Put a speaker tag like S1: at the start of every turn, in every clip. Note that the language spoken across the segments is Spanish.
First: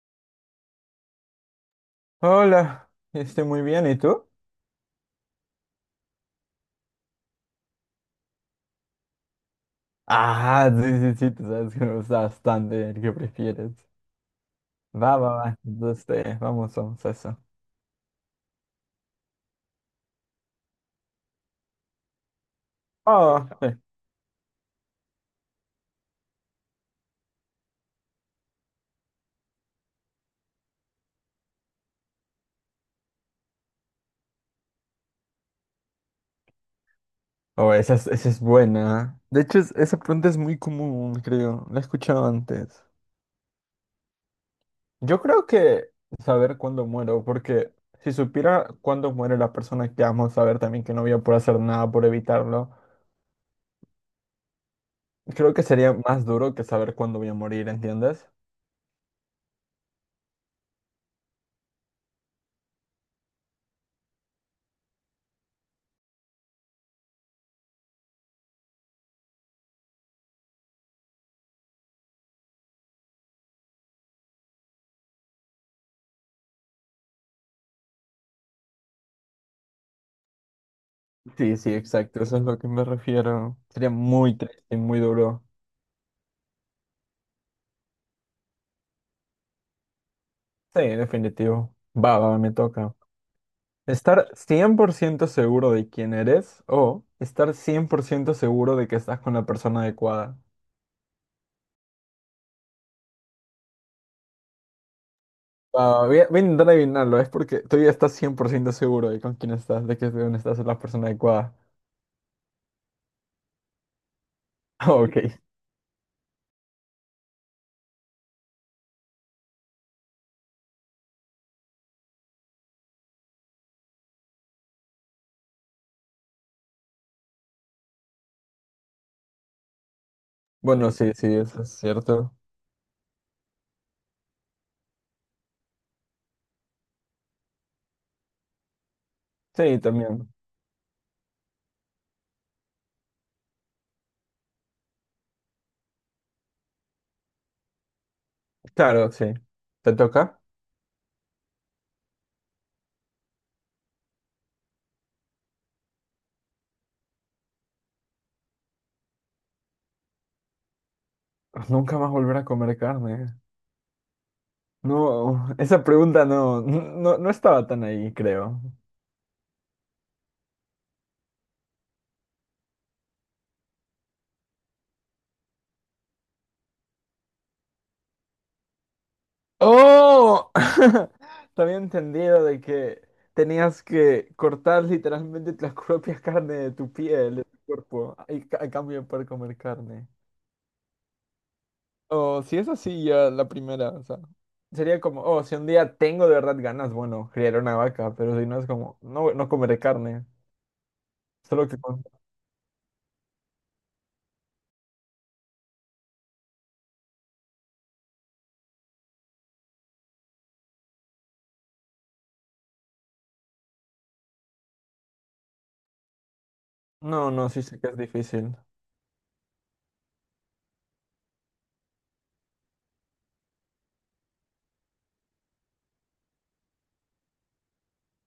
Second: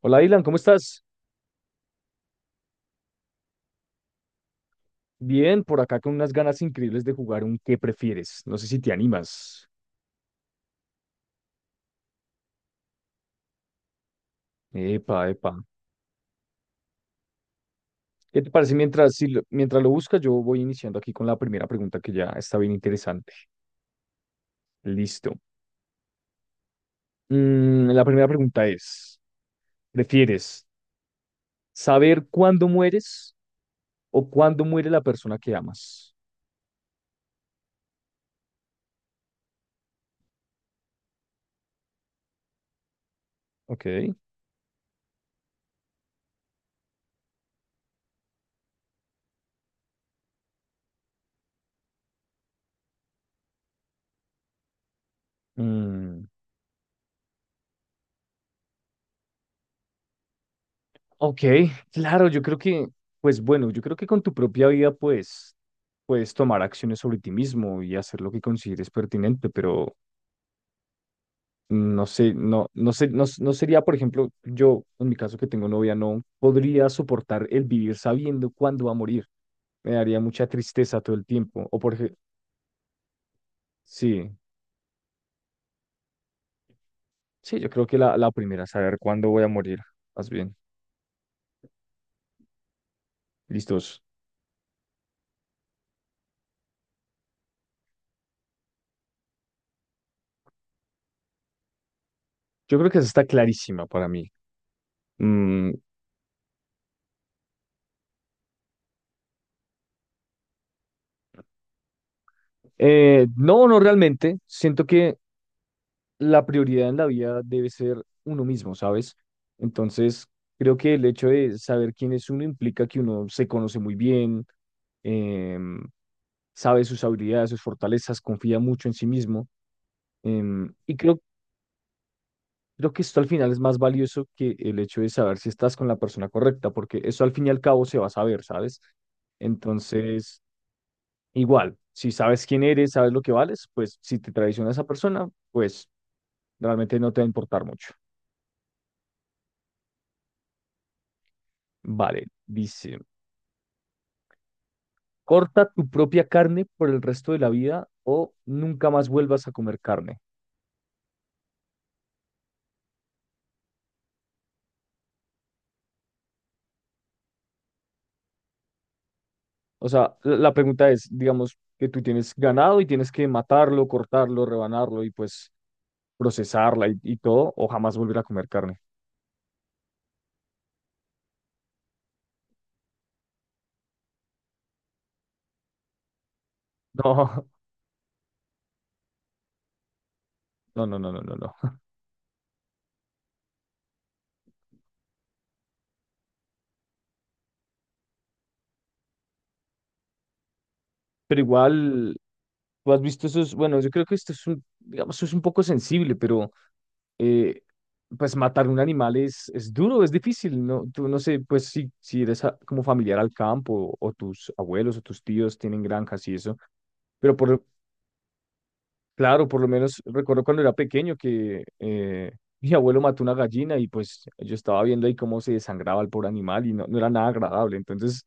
S1: Hola, Dylan, ¿cómo estás?
S2: Hola, estoy muy bien, ¿y tú?
S1: Bien, por acá con unas ganas increíbles de jugar un ¿qué prefieres? No sé si te animas.
S2: Ah, sí, sí, sí, tú sabes que me gusta bastante el que prefieres. Va,
S1: Epa,
S2: va,
S1: epa.
S2: va, entonces vamos, vamos a eso.
S1: ¿Qué te parece mientras, si lo- mientras lo buscas? Yo voy iniciando aquí con la primera pregunta que ya está bien interesante.
S2: Oh, sí.
S1: Listo. La primera pregunta es, ¿prefieres saber cuándo mueres o cuándo muere la persona que amas?
S2: Oh, esa es buena. De hecho, esa pregunta es muy común, creo. La he escuchado antes.
S1: Ok.
S2: Yo creo que saber cuándo muero, porque si supiera cuándo muere la persona que amo, saber también que no voy a poder hacer nada por evitarlo, creo que sería más
S1: Mm,
S2: duro que saber cuándo voy a morir, ¿entiendes?
S1: Ok, claro, yo creo que, pues bueno, yo creo que con tu propia vida, pues, puedes tomar acciones sobre ti mismo y hacer lo que consideres pertinente, pero no sé, no, no sé, no, no sería, por ejemplo, yo, en mi caso que tengo novia, no podría soportar el vivir sabiendo cuándo va a morir. Me daría mucha tristeza todo el
S2: Sí,
S1: tiempo.
S2: sí, exacto, eso es lo que me refiero. Sería
S1: Sí,
S2: muy triste, muy duro.
S1: sí, yo creo que la primera, saber cuándo voy a morir, más bien.
S2: Sí, definitivo. Va, va, me toca.
S1: Listos.
S2: Estar 100% seguro de quién eres o estar 100% seguro de que estás con la persona adecuada.
S1: Yo creo que esa está clarísima para mí. Mm,
S2: Va, voy a intentar adivinarlo, es porque tú ya estás 100% seguro de con quién estás, de que con estás es la persona adecuada.
S1: no, no realmente. Siento que
S2: Ok.
S1: la prioridad en la vida debe ser uno mismo, ¿sabes? Entonces, creo que el hecho de saber quién es uno implica que uno se conoce muy bien, em, sabe sus habilidades, sus fortalezas, confía mucho en sí mismo. em,
S2: Bueno,
S1: y
S2: sí,
S1: creo,
S2: sí, eso es cierto.
S1: Creo que esto al final es más valioso que el hecho de saber si estás con la persona correcta, porque eso al fin y al cabo se va a saber, ¿sabes?
S2: Sí, también.
S1: Entonces, igual, si sabes quién eres, sabes lo que vales, pues si te traiciona esa persona, pues realmente no te va a importar mucho.
S2: Claro, sí. ¿Te toca?
S1: Vale, dice, corta tu propia carne por el resto de la vida o nunca más vuelvas a comer carne.
S2: Nunca más volver a comer carne. No, esa pregunta no, no, no estaba tan ahí, creo.
S1: O sea, la pregunta es, digamos, que tú tienes ganado y tienes que matarlo, cortarlo, rebanarlo y pues procesarla y todo, o jamás volver a comer carne.
S2: ¡Oh! También entendido de que tenías que cortar literalmente las propias carnes de tu piel, de
S1: No,
S2: tu cuerpo, a cambio de poder comer carne.
S1: no.
S2: O si es así, ya la primera, o sea, sería como, oh, si un día tengo de verdad ganas, bueno, criar una vaca, pero si no es como, no, no comeré carne,
S1: Pero
S2: solo que... con-
S1: igual, tú has visto esos, bueno, yo creo que esto es un, digamos, es un poco sensible, pero eh, pues matar un animal es duro, es difícil, ¿no? Tú no sé, pues si eres como familiar al campo o tus abuelos o tus tíos tienen granjas y eso,
S2: No,
S1: pero
S2: no, sí sé que es difícil.
S1: claro, por lo menos recuerdo cuando era pequeño que mi abuelo mató una gallina y pues yo estaba viendo ahí cómo se desangraba el pobre animal y no, no era nada agradable, entonces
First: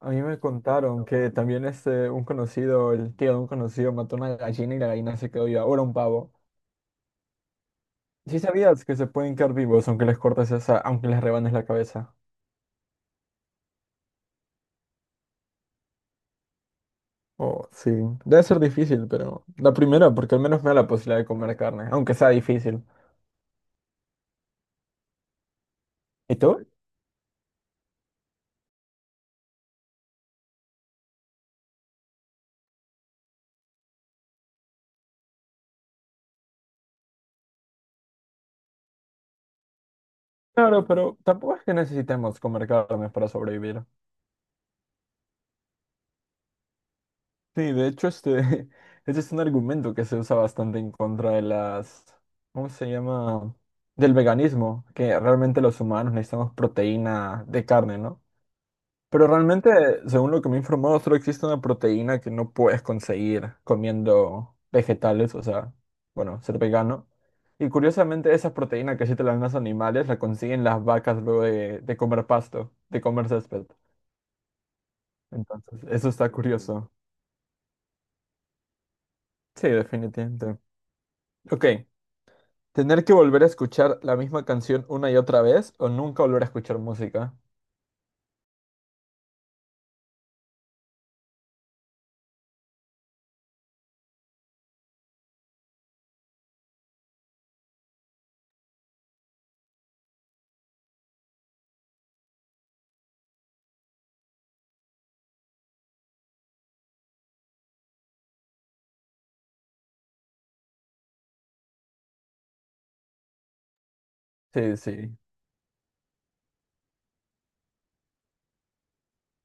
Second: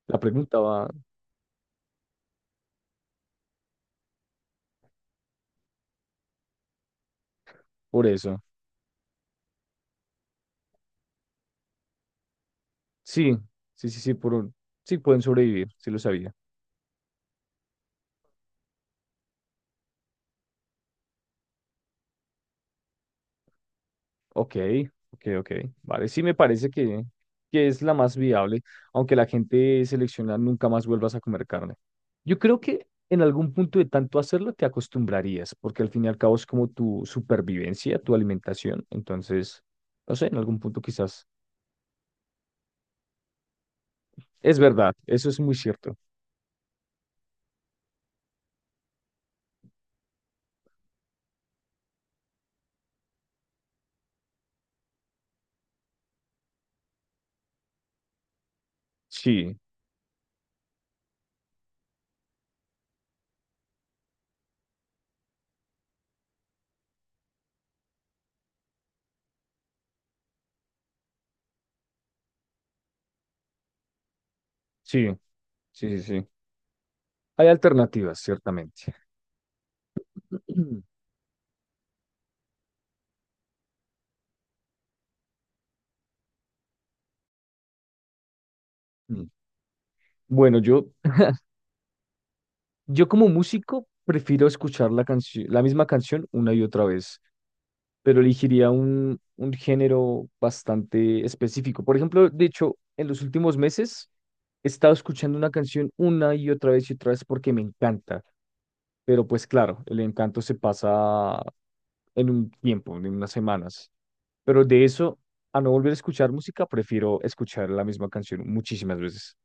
S2: A
S1: la
S2: mí me
S1: pregunta va
S2: contaron que también este, un conocido, el tío de un conocido, mató una gallina y la gallina se quedó viva. Ahora un pavo.
S1: por
S2: ¿Sí
S1: eso.
S2: sabías que se pueden quedar vivos aunque les cortes esa, aunque les rebanes la cabeza?
S1: Sí, sí, sí, sí, sí pueden sobrevivir, sí lo sabía.
S2: Oh, sí. Debe ser difícil, pero la primera, porque al menos me da la posibilidad de comer carne, aunque sea difícil.
S1: Ok, ok, ok. Vale, sí me
S2: ¿Y tú?
S1: parece que es la más viable, aunque la gente selecciona nunca más vuelvas a comer carne. Yo creo que en algún punto de tanto hacerlo te acostumbrarías, porque al fin y al cabo es como tu supervivencia, tu alimentación. Entonces, no sé, en algún punto
S2: Claro, pero
S1: quizás.
S2: tampoco es que necesitemos comer carne para sobrevivir.
S1: Es verdad, eso es muy cierto.
S2: Sí, de hecho, este, este es un argumento que se usa bastante en contra de las, ¿cómo se llama? Del veganismo, que realmente los humanos necesitamos proteína de carne, ¿no? Pero
S1: Sí,
S2: realmente, según lo que me he informado, solo existe una proteína que no puedes conseguir comiendo vegetales, o sea, bueno, ser vegano. Y curiosamente, esa proteína que sí te la dan los animales, la consiguen las vacas luego de comer pasto, de comer césped.
S1: sí,
S2: Entonces,
S1: sí, sí,
S2: eso está
S1: sí.
S2: Curioso.
S1: Hay alternativas, ciertamente.
S2: Sí, definitivamente. Ok, ¿tener que volver a escuchar la misma canción una y otra vez o nunca volver a escuchar música?
S1: Mm. Bueno, yo como músico prefiero escuchar la canción, la misma canción una y otra vez. Pero elegiría un género bastante específico. Por ejemplo, de hecho, en los últimos meses he estado escuchando una canción una y otra vez porque me encanta, pero pues claro, el encanto se pasa en un tiempo, en unas semanas, pero
S2: Sí,
S1: de
S2: sí.
S1: eso... A no volver a escuchar música, prefiero escuchar la misma canción muchísimas veces.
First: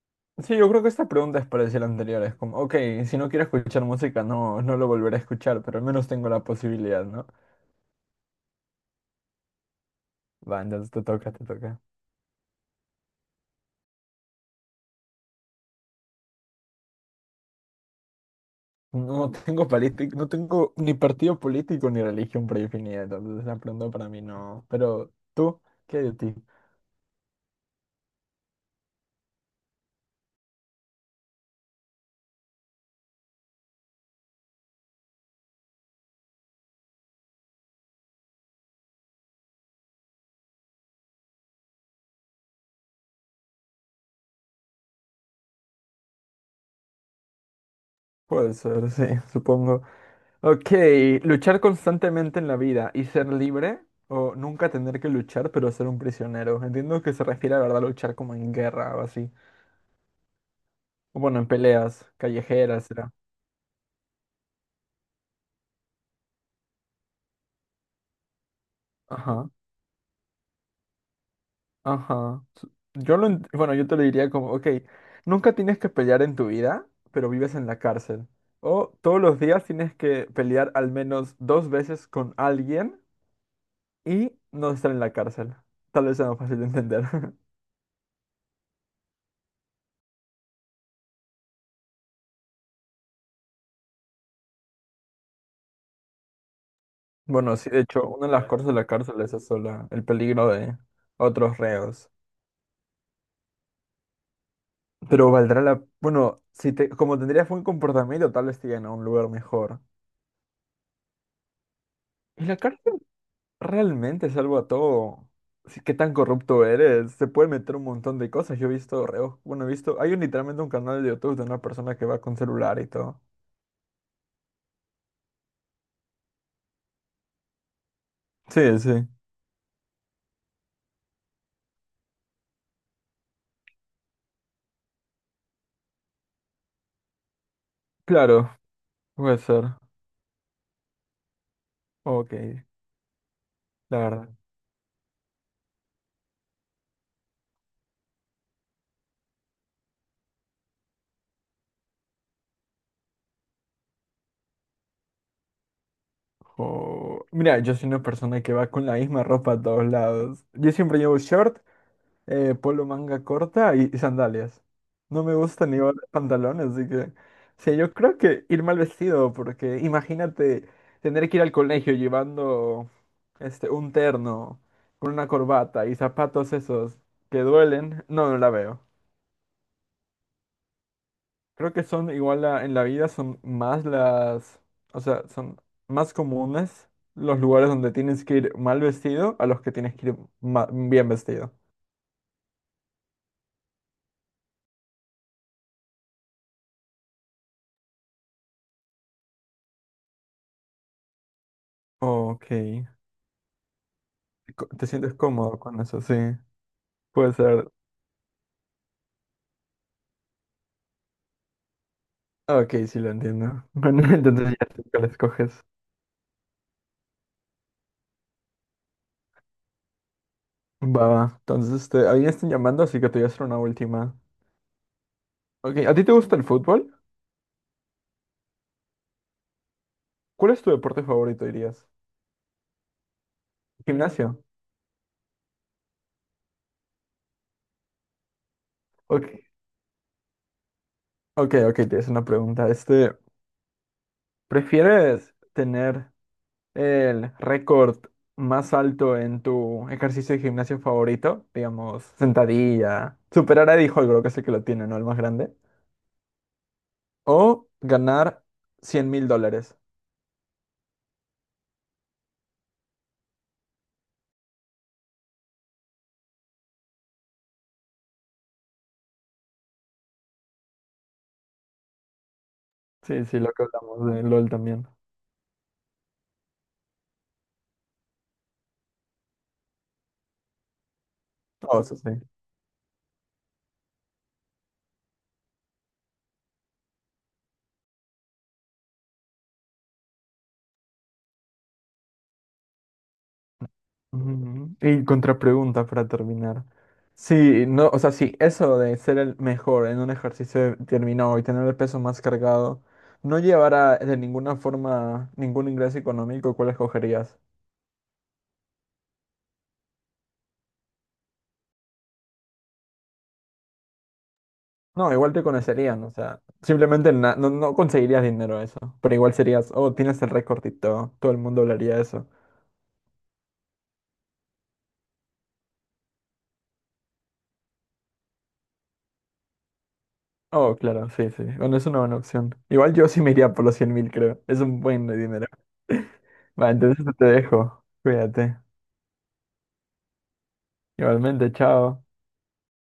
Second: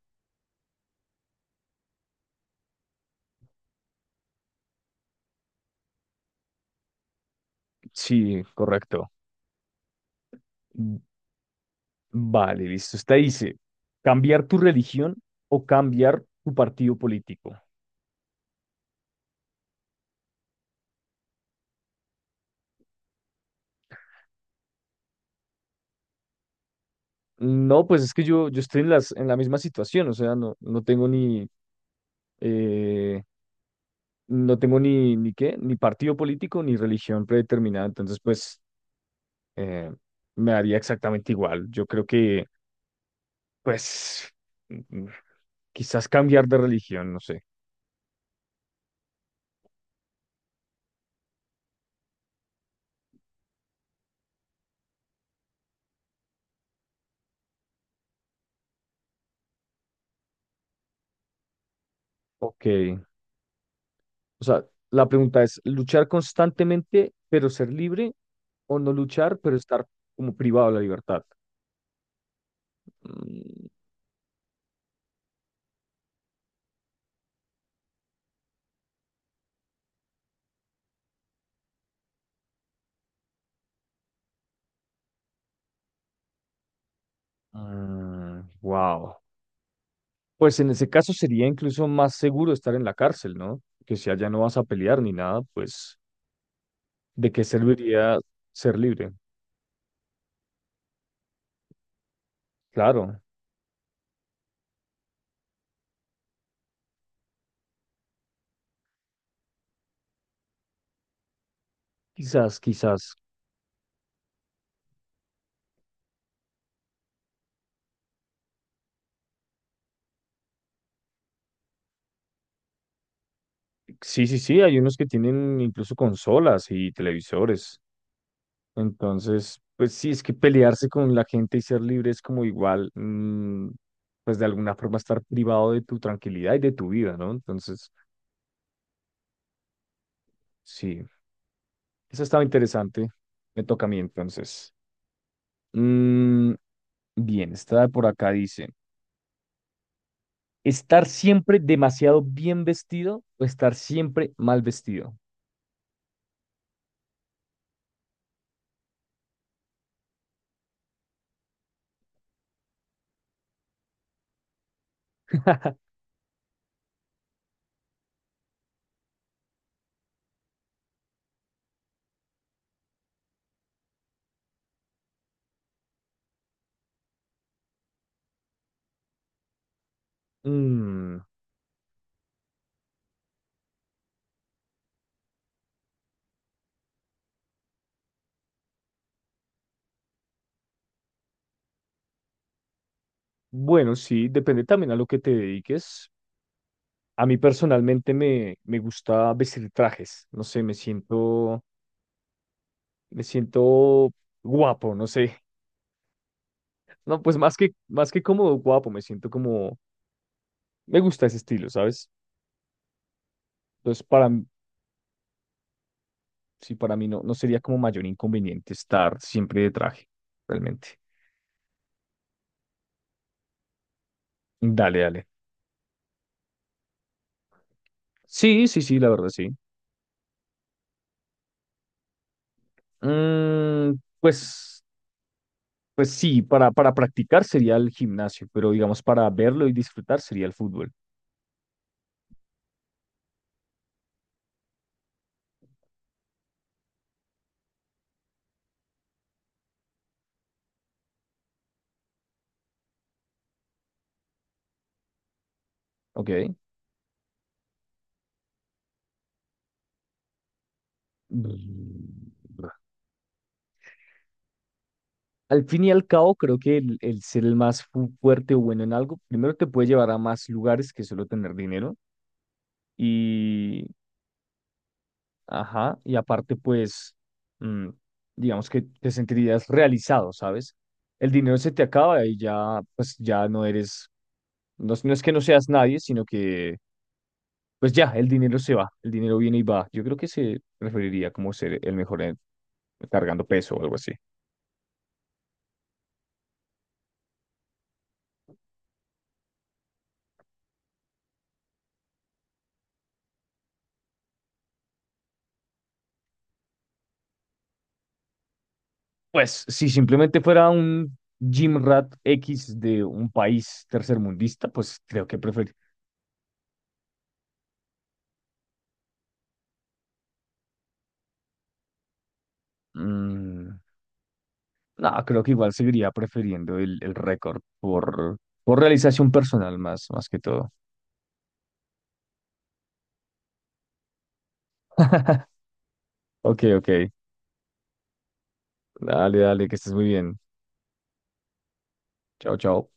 S2: Sí, yo creo que esta pregunta es parecida a la anterior. Es como, ok, si no quiero escuchar música, no, no lo volveré a escuchar, pero al menos tengo la posibilidad, ¿no?
S1: Sí, correcto.
S2: Va, entonces
S1: Mm,
S2: te toca, te toca.
S1: Vale, listo. Usted dice, cambiar tu religión o cambiar tu partido político.
S2: No tengo político, no tengo ni partido político ni religión predefinida, entonces la pregunta para mí no. Pero tú, ¿qué hay de ti?
S1: No, pues es que yo estoy en en la misma situación, o sea, eh, no tengo ni qué, ni partido político, ni religión predeterminada, entonces pues eh, me haría exactamente igual. Yo creo que, pues, mm, quizás cambiar de religión, no sé.
S2: Puede ser, sí, supongo. Ok, luchar constantemente en la vida y ser libre o nunca tener que luchar pero ser un prisionero. Entiendo que se refiere a verdad luchar como en guerra o así. O bueno, en peleas
S1: Ok,
S2: callejeras, será.
S1: o sea, la pregunta es, ¿luchar constantemente pero ser libre o no luchar
S2: Ajá,
S1: pero estar como privado de la libertad?
S2: ajá. Su- Yo lo, ent- bueno, yo te lo diría como, ok, nunca tienes que pelear en tu vida, pero vives en la cárcel. O todos los días tienes que pelear al menos dos veces con alguien y no estar en la cárcel. Tal vez sea más fácil de entender.
S1: Wow, pues en ese caso sería incluso más seguro estar en la cárcel, ¿no? Que si allá no vas a pelear ni nada, pues ¿de qué
S2: Bueno, sí, de hecho,
S1: serviría
S2: una de las cosas de
S1: ser
S2: la
S1: libre?
S2: cárcel es eso, la- el peligro de otros reos.
S1: Claro,
S2: Pero valdrá la... Bueno, si te, como tendrías buen comportamiento, tal vez te lleven a un lugar mejor. ¿Y la
S1: quizás,
S2: cárcel
S1: quizás.
S2: realmente es algo a todo? Sí, ¿qué tan corrupto eres? Se puede meter un montón de cosas. Yo he visto reos... Bueno, he visto... Hay un- literalmente un canal de YouTube de una persona que va con celular y todo.
S1: Sí, sí, sí, hay unos que tienen incluso consolas y televisores.
S2: Sí, sí.
S1: Entonces, pues sí, es que pelearse con la gente y ser libre es como igual, pues de alguna forma estar privado de tu tranquilidad y de tu vida, ¿no? Entonces,
S2: Claro, puede ser.
S1: sí, eso
S2: Ok,
S1: estaba interesante. Me toca a
S2: la
S1: mí
S2: verdad.
S1: entonces. Mm, Bien, esta de por acá dice. ¿Estar siempre demasiado bien vestido o estar siempre mal vestido?
S2: O- Mira, yo soy una persona que va con la misma ropa a todos lados. Yo siempre llevo short polo manga corta y sandalias. No me gusta ni los pantalones, así que... Sí, yo creo que ir mal vestido, porque imagínate tener que ir al colegio llevando este, un terno con una corbata y zapatos esos que duelen. No, no la veo.
S1: Mm,
S2: Creo que son igual en la vida, son más las... O sea, son más comunes los lugares donde tienes que ir mal vestido a los que tienes que ir bien vestido.
S1: bueno, sí, depende también a lo que te dediques. A mí personalmente me gusta vestir trajes, no sé,
S2: Ok.
S1: me siento
S2: co- ¿Te
S1: guapo, no
S2: sientes
S1: sé.
S2: cómodo con eso? Sí.
S1: No,
S2: Puede
S1: pues
S2: ser.
S1: más que cómodo, guapo, me siento como, me gusta ese estilo, ¿sabes?
S2: Ok, sí lo entiendo.
S1: Entonces,
S2: Bueno, entonces ya sé cuál escoges.
S1: sí, para mí no, no sería como mayor inconveniente estar siempre de traje, realmente.
S2: Va, va. Entonces, este, a mí me están llamando, así que te voy a hacer una última.
S1: Dale, dale.
S2: Ok, ¿a ti te gusta el fútbol?
S1: Sí, sí, sí, la verdad, sí.
S2: ¿Cuál es tu deporte favorito, dirías?
S1: Mm,
S2: ¿Gimnasio?
S1: pues, pues sí, para practicar sería el gimnasio, pero digamos
S2: Ok,
S1: para verlo y disfrutar sería el fútbol.
S2: ok, ok, te es una pregunta. Este, ¿prefieres tener el récord más alto en tu ejercicio de gimnasio favorito? Digamos, sentadilla. Superar a Eddie Hall, creo que es el que lo tiene, ¿no? El más grande.
S1: Ok.
S2: O ganar $100,000.
S1: Mm. Al fin y al cabo, creo que el ser el más fuerte o bueno en algo, primero te puede llevar a más lugares que solo tener dinero.
S2: Sí, sí, lo que
S1: Y,
S2: hablamos de LOL también.
S1: ajá, y aparte, pues, mm, digamos que te sentirías realizado, ¿sabes? El dinero se
S2: Oh,
S1: te
S2: eso sí.
S1: acaba y ya, pues, ya no eres, no, no es que no seas nadie, sino que pues ya, el dinero se va, el dinero viene y va. Yo creo que se referiría como ser el mejor cargando peso o algo así.
S2: Ujú. Y contrapregunta para terminar. Sí, no, o sea, sí, eso de ser el mejor en un ejercicio determinado y tener el peso más cargado, no llevará de ninguna forma ningún ingreso económico, ¿cuál escogerías?
S1: Pues si simplemente fuera un gym rat X de un país tercermundista, pues
S2: No,
S1: creo
S2: igual
S1: que
S2: te
S1: prefer...
S2: conocerían, o sea, simplemente na- no, no conseguirías dinero de eso, pero igual serías, oh, tienes el récord y todo, todo el mundo hablaría de eso.
S1: Mm, no, creo que igual seguiría prefiriendo el récord por realización personal más que todo.
S2: Oh, claro, sí, sí. Bueno, es una buena opción. Igual yo sí me iría por los 100,000, creo. Es un buen dinero.
S1: Ok,
S2: Va, entonces
S1: ok.
S2: te dejo. Cuídate.
S1: Dale, dale, que estés muy bien.
S2: Igualmente, chao.
S1: Chao, chao.